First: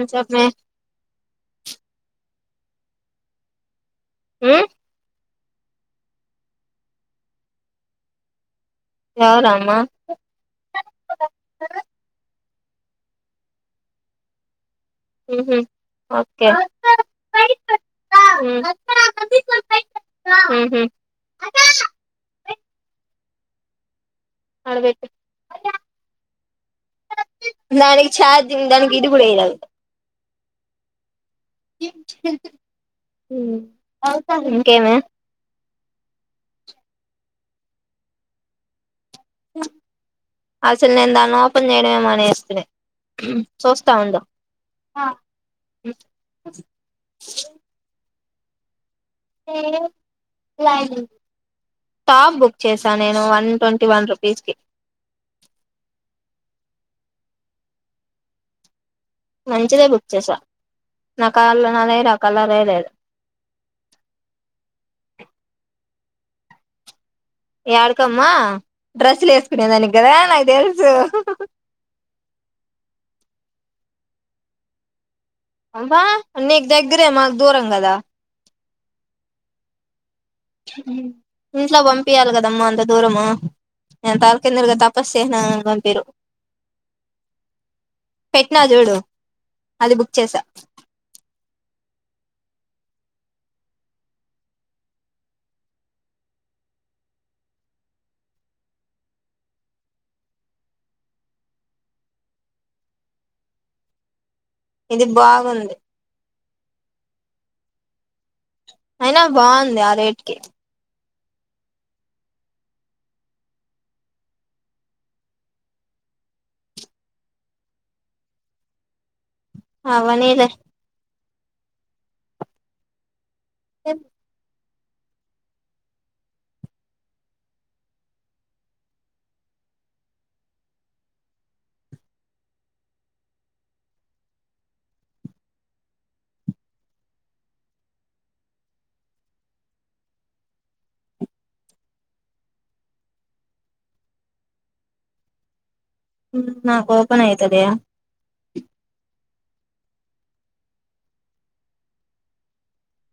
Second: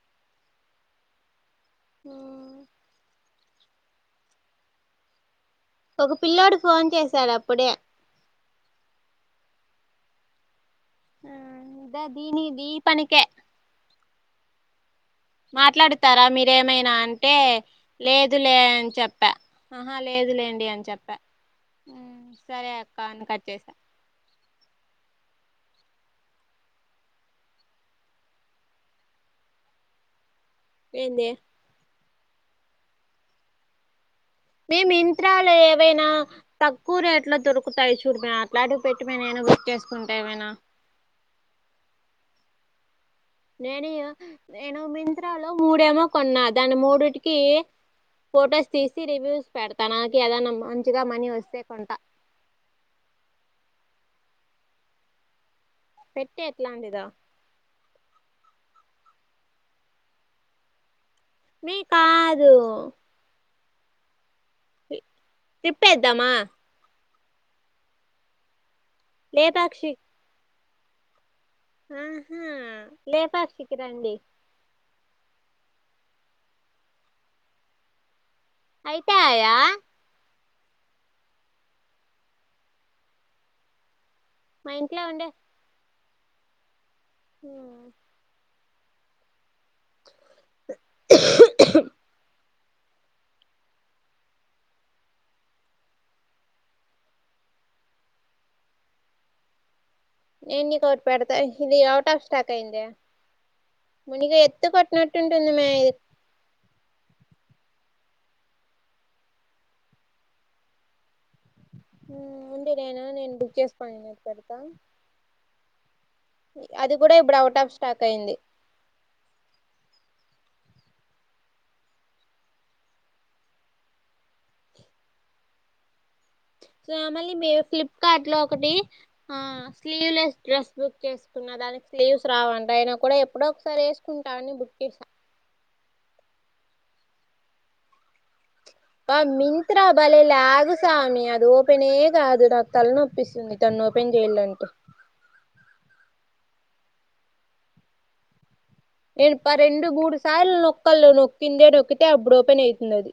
మ్ చెప్మె ఊమ్ ఒక పిల్లోడు ఫోన్ చేశాడు అప్పుడే ఎవరామా ఆ ఇద దీని దీ పనికే ఉహు మాట్లాడుతారా ఓకే మీరేమైనా అంటే లేదు లే ఉమ్ అని చెప్పా ఆహా లేదులేండి ఉహు అని చెప్పా సరే అక్క అని కట్ చేసా ఆడ పెట్టు దానికి చార్జింగ్ గీడు కూడా చేయాలై ఏందె మ్మ్ ఇంకేమే వైనా తక్కువ రేట్లు దొరుకుతాయి చూడు మే అట్లాటివ్ అస్సలు నేను దాన్ని ఓపెన్ జేయడమే మానెస్ తే నేనియో నేను మింత్రా లో మూడేమో కొన్నా దాని మూడిటికి ఫోటోస్ తీస్ మనీ వస్తే కొంటా టాప్ బుక్ చేసా నేను one twenty one rupees కి పెట్టు ఎట్లాంటిదో మంచిదే బుక్ చేసా నా కాల్ల మీ ననే నా కాదు కలరే లేదు ట్రిప్పు ఏద్దామా యాడికమ్మ డ్రెస్లు వేసుకునే లేపాక్షి దానికి కదా నాకు తెలుస్ సో ఆహా లేపాక్షికి రండి అంబ్బా నీకు దగ్గరే మాకు దూరం కదా కాయా ఇంట్లో పంపియాలి కదమ్మ అంత దూరము నేను మా తలకిందులుగా ఇంట్లో తపస్సు ఉండే చేసిన నన్ను పంపియ్యరు పెట్టినచూడుఅది బుక్ చేసా నేను నీకు ఒకటి పెడతా ఇది ఔట్ ఆఫ్ స్టాక్ అయింది మునిగా ఎ ఇది బాగుంది అయినా బాగుంది ఆ రేటుకి ఉడి నేను నేను బుక్ చేసుకోని మీకు పెడుత అది కూడా ఇప్పుడు అవుట్ ఆఫ్ స్టాక్ అయింది అవ్వలేదా చెప్ సో మళ్లీ మీరుఫ్లిప్కార్ట్ లో ఒకటి ఆ స్లీవ్లెస్ డ్రెస్ బుక్ చేసుకున్న దానికి స్లీవ్స్ రావంట ఆయన కూడా ఎప్పుడో ఒకసారి వేసుకుంటా అని బుక్ చేసా ఆ మింత్రాభలే ల్యాగు స్వామి అది ఓపెన్ కాదు నాకు తలనొప్పిస్తుంది తను ఓపెన్ చేయాలంటే నాకు ఓపన్ అయితదే నేను రెండు మూడు సార్లు నొక్కల్లో నొక్కిందే నొక్కితే అప్పుడుఓపెన్ అయితున్నది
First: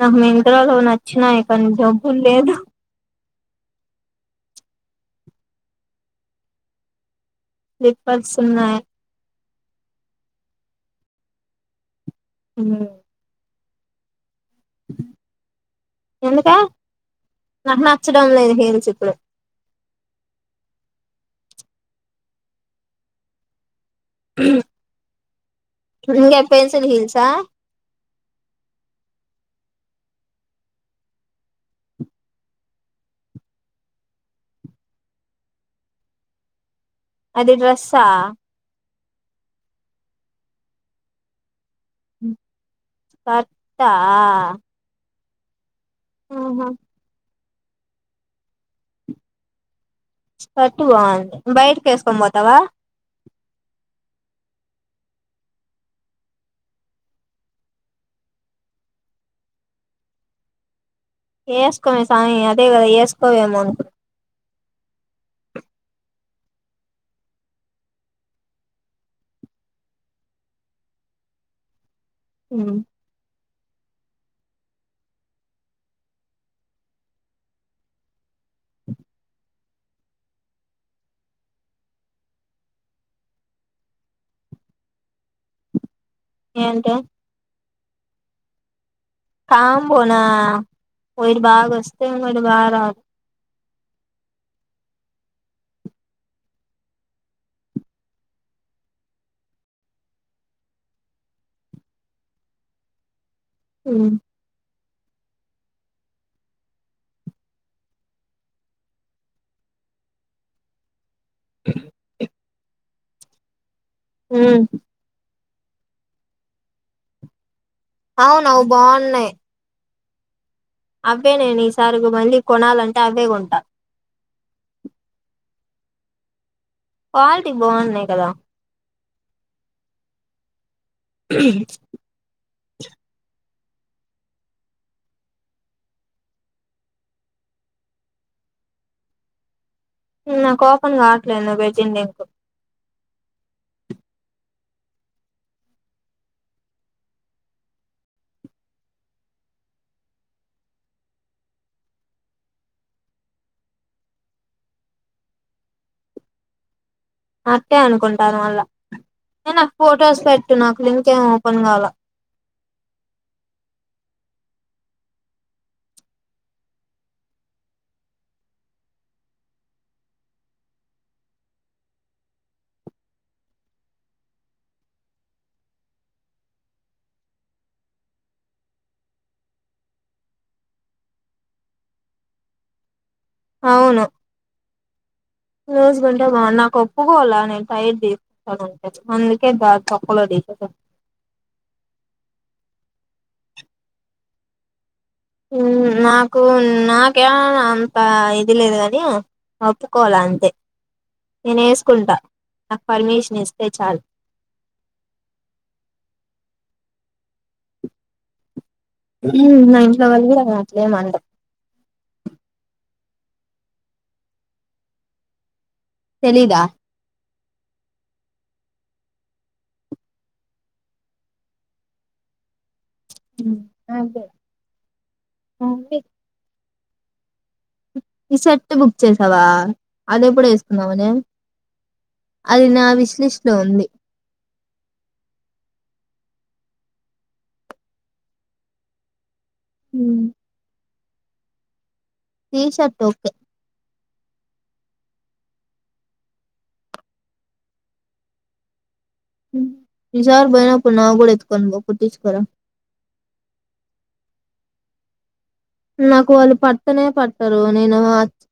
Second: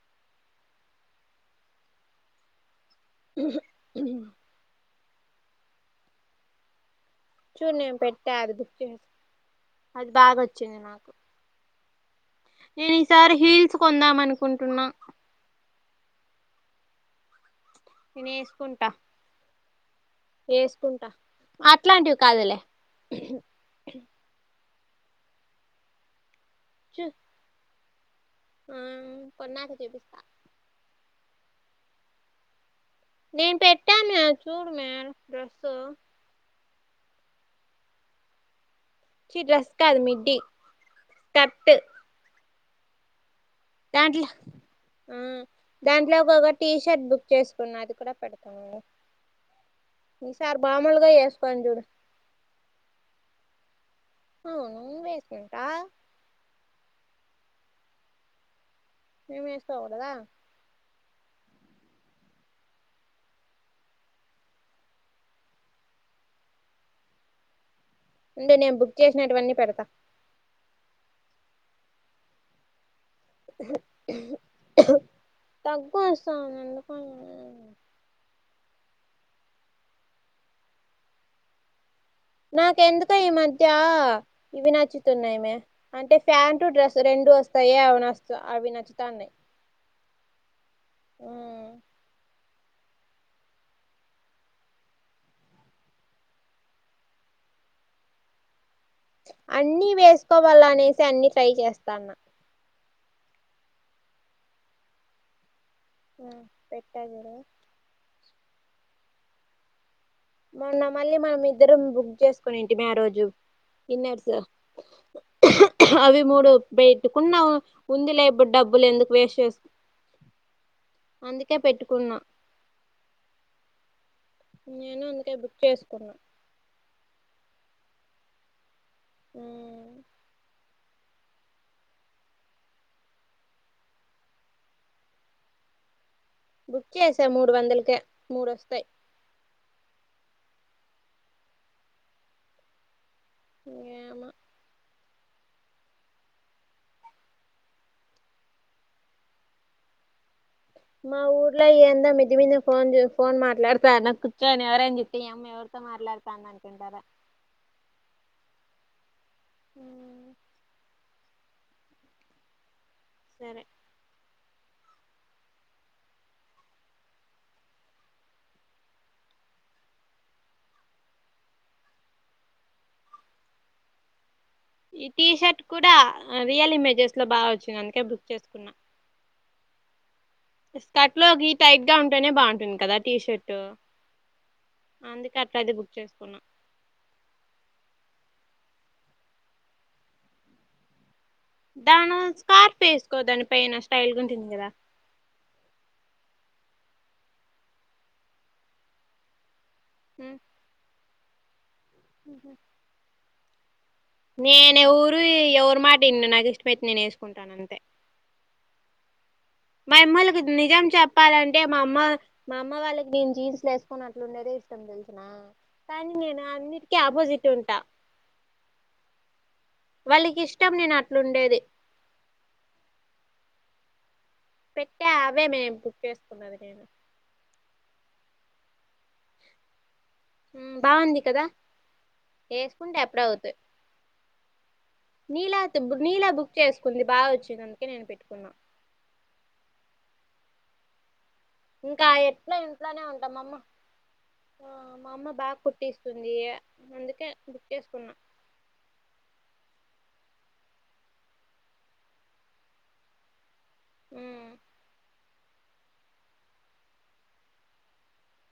నాకు మింత్రా నచ్చినాయి కానీ డబ్బులు లేదు చూడు నేను స్లిప్పర్స్ పెట్టారు ఉన్నాయి అది బావొచ్చింది వచ్చింది నాకు నేను సార్ హిల్స్ కొందామనుకు ఎందుకు నాకు నచ్చడం నేను లేదు వేసుకుంటా హిల్స్ ఇప్పుడు వేసుకుంటా అట్లాంటివి కాదులే ఉహ్ ఇంకా ఏమ్ పెన్సిల్ హిల్ సా. ఆహా కొన్నాక చూపిస్తా నేను పెట్టాను చూడుమే డ్రెస్సు అది డ్రస్సా చి డ్రెస్ కాదు అది మిడ్టి స్కర్ట్ స్కర్ట్ దాంట్లో ఆహా ఆ దాంట్లో ఒక టీ షర్ట్ బుక్ చేసు ఉన్న అది కూడా పెడుతున్నా స్కర్ట్ బాగుంది బయటకి వేసుకొని పోతావా అవును వేసుకుంటా మీము వేసుకోకూడదా వేసుకోమే స్వామి అదే కదా వేసుకోవేమో అనుకు అంటే నేను బుక్ చేసినటువన్నీ పెడతా హ్మ్ దగ్గు వస్తది ఎందుకో ఏమో నాకెందుకో ఈ మధ్య ఇవి నచ్చుతున్నాయమే అంటే ఫ్యాంటు ఏంటి డ్రెస్ రెండు వస్త సయ అవనస్ అవినా కామ్ బోనా ఒకటి బాగా వస్త ఇంకోటి బాగా దా ద్. అన్ని వేసుకోవాల అనేసి అన్ని ట్రై చేస్తాన్న హ్మ ఆ పెట్టాను చూడు మొన్న మళ్ళీ మనం ఇద్దరం బుక్ చేసుకుని ఏంటి మే ఆ రోజు జీ వ్ [unintelligible] అవి మూడు పెట్టుకున్నా ఉందిలే అవును డబ్బులు ఎందుకు వేస్ట్ చేసు అవేనే అందుకే నీ సరుకు పెట్టుకున్నా మళ్ళీ కొనాలంటే అవే కొంటా నేను అందుకే బుక్ చేసుకున్నా క్వాలిటీ బాగున్నాయి కదా హ బుక్ చేసా మూడు వందలకే మూడువస్తాయి నాకు ఓపెన్ కావట్లేదు వెజ్ ఇండియన్ కు [inaudible] మా ఊర్లో ఏందో మిద్దె మీద ఫోన్ చేసి ఫోన్ అట్టే అనుకుంటారు మళ్ళా నే నాకు ఫోటోస్ పెట్టు నాకు లింకేం ప్పంగాల సరే ఈ టీషర్ట్ కూడా రియల్ ఇమేజెస్ లో బాగా వచ్చింది అందుకే బుక్ చేసుకున్నా కట్లోకి టైట్ గా ఉంటేనే బావుంటుంది కదా టీషర్టు రోజుకొంటా బాగున్ను నాకు ఒప్పుకోవాల నేను టైర్ది అందుకే దా తొక్క లోది దాను స్కార్ప్ వేసుకో దాని పైన స్టైల్ గా ఉంటుంది కదా హ్మ్ నాకు నాకేమ అంత ఇది లేదు గాని ఒప్పుకోల అంతే నేనెసు కుంట నాకు పర్మిషన్ ఇస్ ఏ చాలు నేను ఎవరు ఎవరు మాటవినను నాకు ఇష్టమైతే నేను వేసుకుంటాను అం మా ఇంట్లో వాళ్ళు యమ్మోళ్ళకి కూడా నిజం అట్లేమనరు చెప్పాలంటే మా అమ్మ మా అమ్మ వాళ్ళకి నేను జీన్స్ లేేసుకుని అట్లుండేదే ఇష్టం తెలిసిన కానీ నేను తెలీదా అన్నిటికీ ఆపోజిట్ వాళ్ళకి ఇష్టం నేను అట్లుండేది ఆ పెట్టే అవే మేము బుక్ చేసుకున్నది నేను ఈషర్ట్ బుక్ చేసావా అది ఎప్పుడు వేసుకుందామని బాగుంది కదా అది నా వేసుకుంటే అప్పుడే విశ్లిష్లో అవుతాయి ఉంది నీలా నీలా బుక్ చేసుకుంది బాగా వచ్చిందిందుకే నేను పెట్టుకున్నా హ్మ్ ఇంకా ఎట్లా షర్ట్ ఇంట్లోనే ఓకే ఉంటాం అమ్మ ఆ మా అమ్మ బాగ కుట్టిస్తుంది అందుకే బుక్ చేసుకున్నా ఈసారి పోయినప్పుడు నావి కూడా ఎత్తుకొని పో కుట్టించుకు రా హ్మ్ నాకు వాళ్ళు పట్టనే పట్టరు. నేను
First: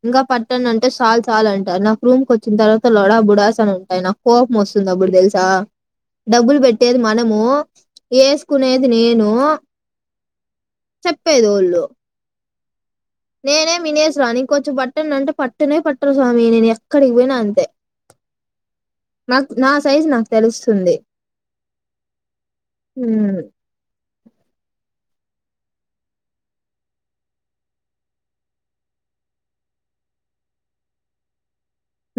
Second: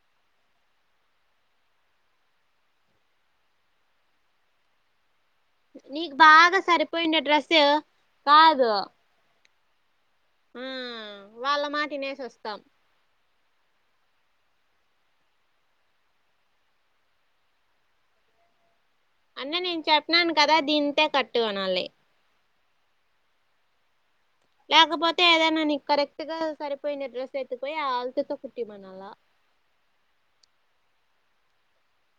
ఇంకా పట్టనుఅంటే చాలు చాలు అంటారు నాకు రూమ్కి వచ్చిన తర్వాత లొడా బుడాస్ అని ఉంటాయి నాకు కోపం వస్తుంది అప్పుడు తెలుస్ నీకు డబ్బులు బాగా పెట్టేది సరిపోయిండే మనము డ్రెస్ కాదు వేసుకునేది నేను ఆ చెప్పేది వాళ్ళ వాళ్ళు మాటి వినేసొస్ తం నేనే మినేస్రాను ఇంకొంచెం బట్టన్న అంటే పట్టనే పట్టరు స్వామి నేను ఎక్కడికి పోయినా అంతే నాకు అన్న నా నేను సైజు నాకు చెప్తునన్ కదా దీంతే కట్టు అనాలి హ్మ్ లేకపోతే ఏదైనా నీకు కరెక్ట్ గా సరిపోయిన డ్రెస్ ఎత్తుక్ పోయి ఆ ఆల్తి తో కుట్టిమ్మనాలా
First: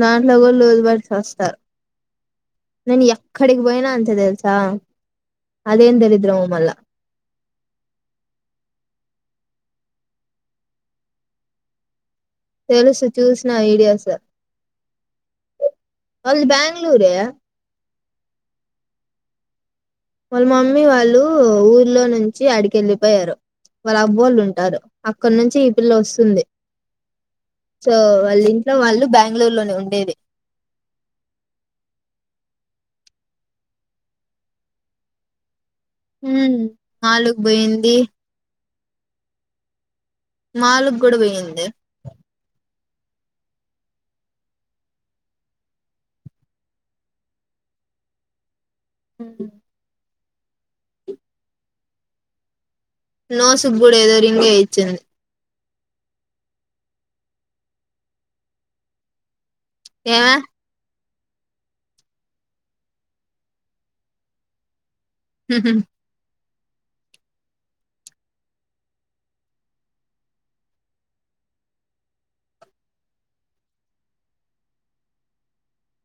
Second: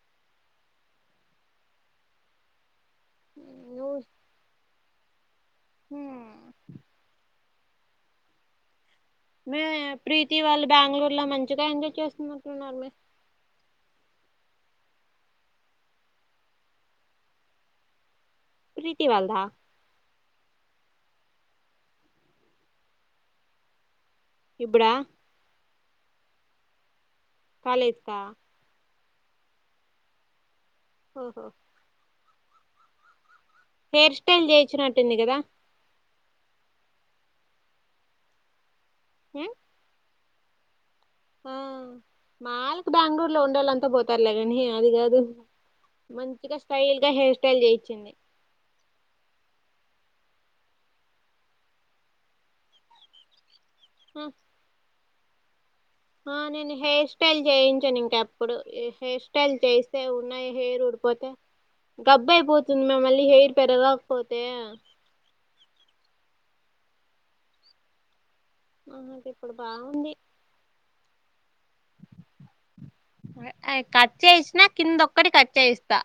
దాంట్లో కూడా లూజుబెట్ చస్తార్ నేన్ హ్మ్. ఎక్కడికి పోయినా నువ్వు అంతే తెల్సా అదేం దరిద్రమో హ్మ్. మల్లా మే ప్రీతి వాళ్ళు బెంగళూరు లో మంచిగా ఎంజాయ్ చేస్ తెల్సు చూసిన వీడియోస్ అళ్ది బ్యాంగ్ ళూరే ప్రీతి వాళ్దా వాళ్ళ మమ్మీ వాళ్ళు ఊర్లో నుంచి ఆడికి వెళ్ళిపోయారు వాళ్ళ అబ్బోళ్ళు ఉంటారు ఇప్పుడా అక్కడ నుంచి పిల్ల వస్సుంది సో కాలేజ్కా వాళ్ళ ఇంట్లో వాళ్ళు బ్యాంగ్ ళూరు లోనే ఉండేది ఓహో హెయిర్ స్టైల్ జయించినట్టుంది కదా హ నాలుగు పోయింది హ మాలు కూడా పోయింది మాలకు బెంగళూరులో ఉండేళ్ళంతా పోతారులే కానీ అది కాదు మంచిగా స్టైల్ గా హెయిర్ స్టైల్ చేయించింది హ న సుగగుడ ఏదో రింగే వచ్చింది ఆ నేను హెయిర్ స్టైల్ చేయించాను ఇంకా ఎప్పుడు హెయిర్ స్ చేస్తే ఏమే ఉన్నాయి హెరు ఉ పోతే గబ్బు అయిపోతుంది మే మళ్ళీ హెయిర్ పెరలేకపోతే హ అకు ఇప్పుడు బాగుంది కట్ చేసినా కిందొక్కటి కట్ చేయిస్తా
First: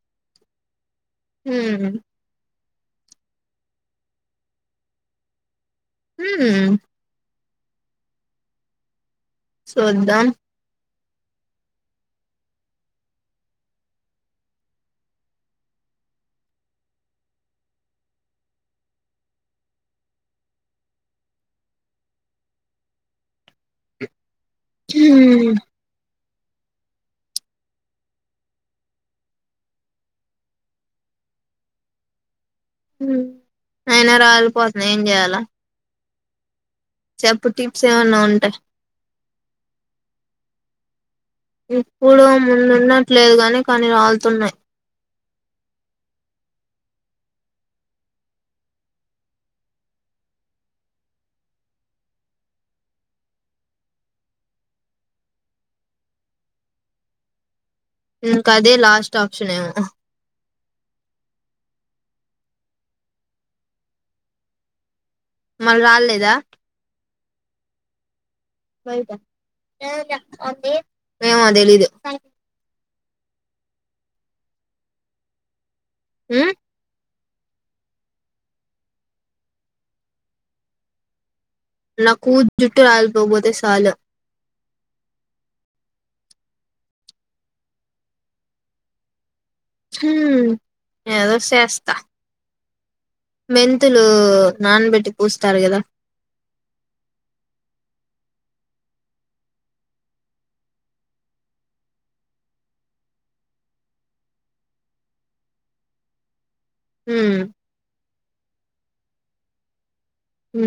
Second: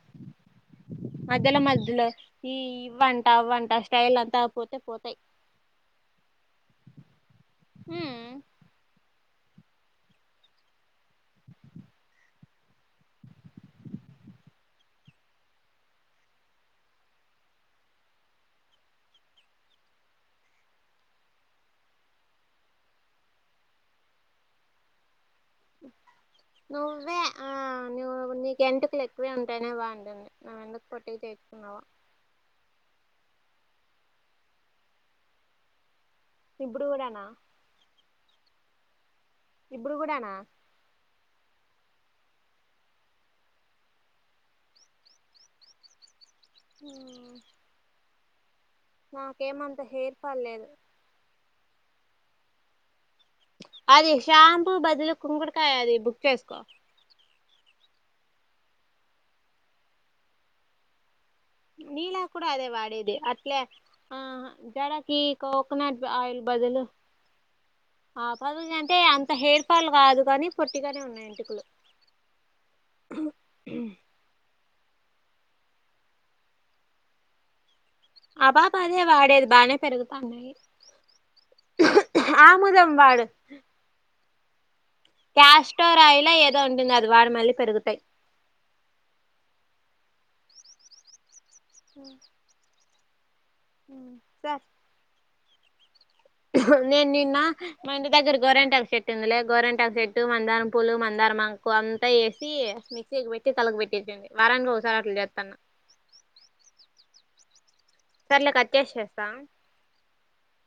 అదల మధలు ఈ ఇవ్వంట అవ్వంట స్టైల్ అంతా పోతే పోతాయి హ హ సుద్దాం హ నువ్వే ఆ నువ్వు నీకెంటుకలు ఎక్కువే ఉంటానే బాగుంటుంది నువ్వెందుకు కొట్టిగా చేసుున్నావా అయినా రాలిపోతుంది ఏం చేయాలా ఇప్పుడు కూడానా చెప్పు టిప్స్ ఏమైన్నా ఉంటా అస్ ఇప్పుడు కూడాడానా ఇప్పుడు ముందున్నట్లేదు గాని కానీ రాలుతున్నాయి అ నాకేమంత హెయిర్ ఫాల్ లేదు అది షాంపూ బదులు కుంగడుకాయ అది బుక్ చేసుకో ఇక అదే లాస్ట్ ఆప్షన్ ఏ నీలా కూడాడా అదే వాడేది అట్లే ఆ జడ ఈ మళ్ళీ కోకనట్ రాలేదా ఆయిల్ బదలు ఆ పదలు అంటే అంత హెయిర్ ఫల్ కాదు కానీ పొట్టిగానే ఉన్నాయి ఏమో ఇంటికులు తెలీదు ఆ ఆ బాబా అదే వాడేది బాగానే పెరుగుతాన్నాయి నకుూ జుట్ ఆముదం ఆల్ బబతే సాల క్యాస్టోరాయిలా ఏదో ఉంటుంది అది వాడు మళ్ళీ పెరుగుతాయి హ ఏద తె అస్తా మెంతులు సార్ నాన్బెట్ పూస్తారు కదా నేను నిన్న మంటి దగ్గర గోరెంటక చెట్టు ఉందిలే గోరెంటక చెట్టు మందారం పూలు మందారం మకు అంతా వేసి మిక్సీకి పెట్టి తలలకు పెట్టించంది వారానికి ఒకసారి అట్లు చేస్తాను హ సర్లే క వచ్చేసేస్తాం హ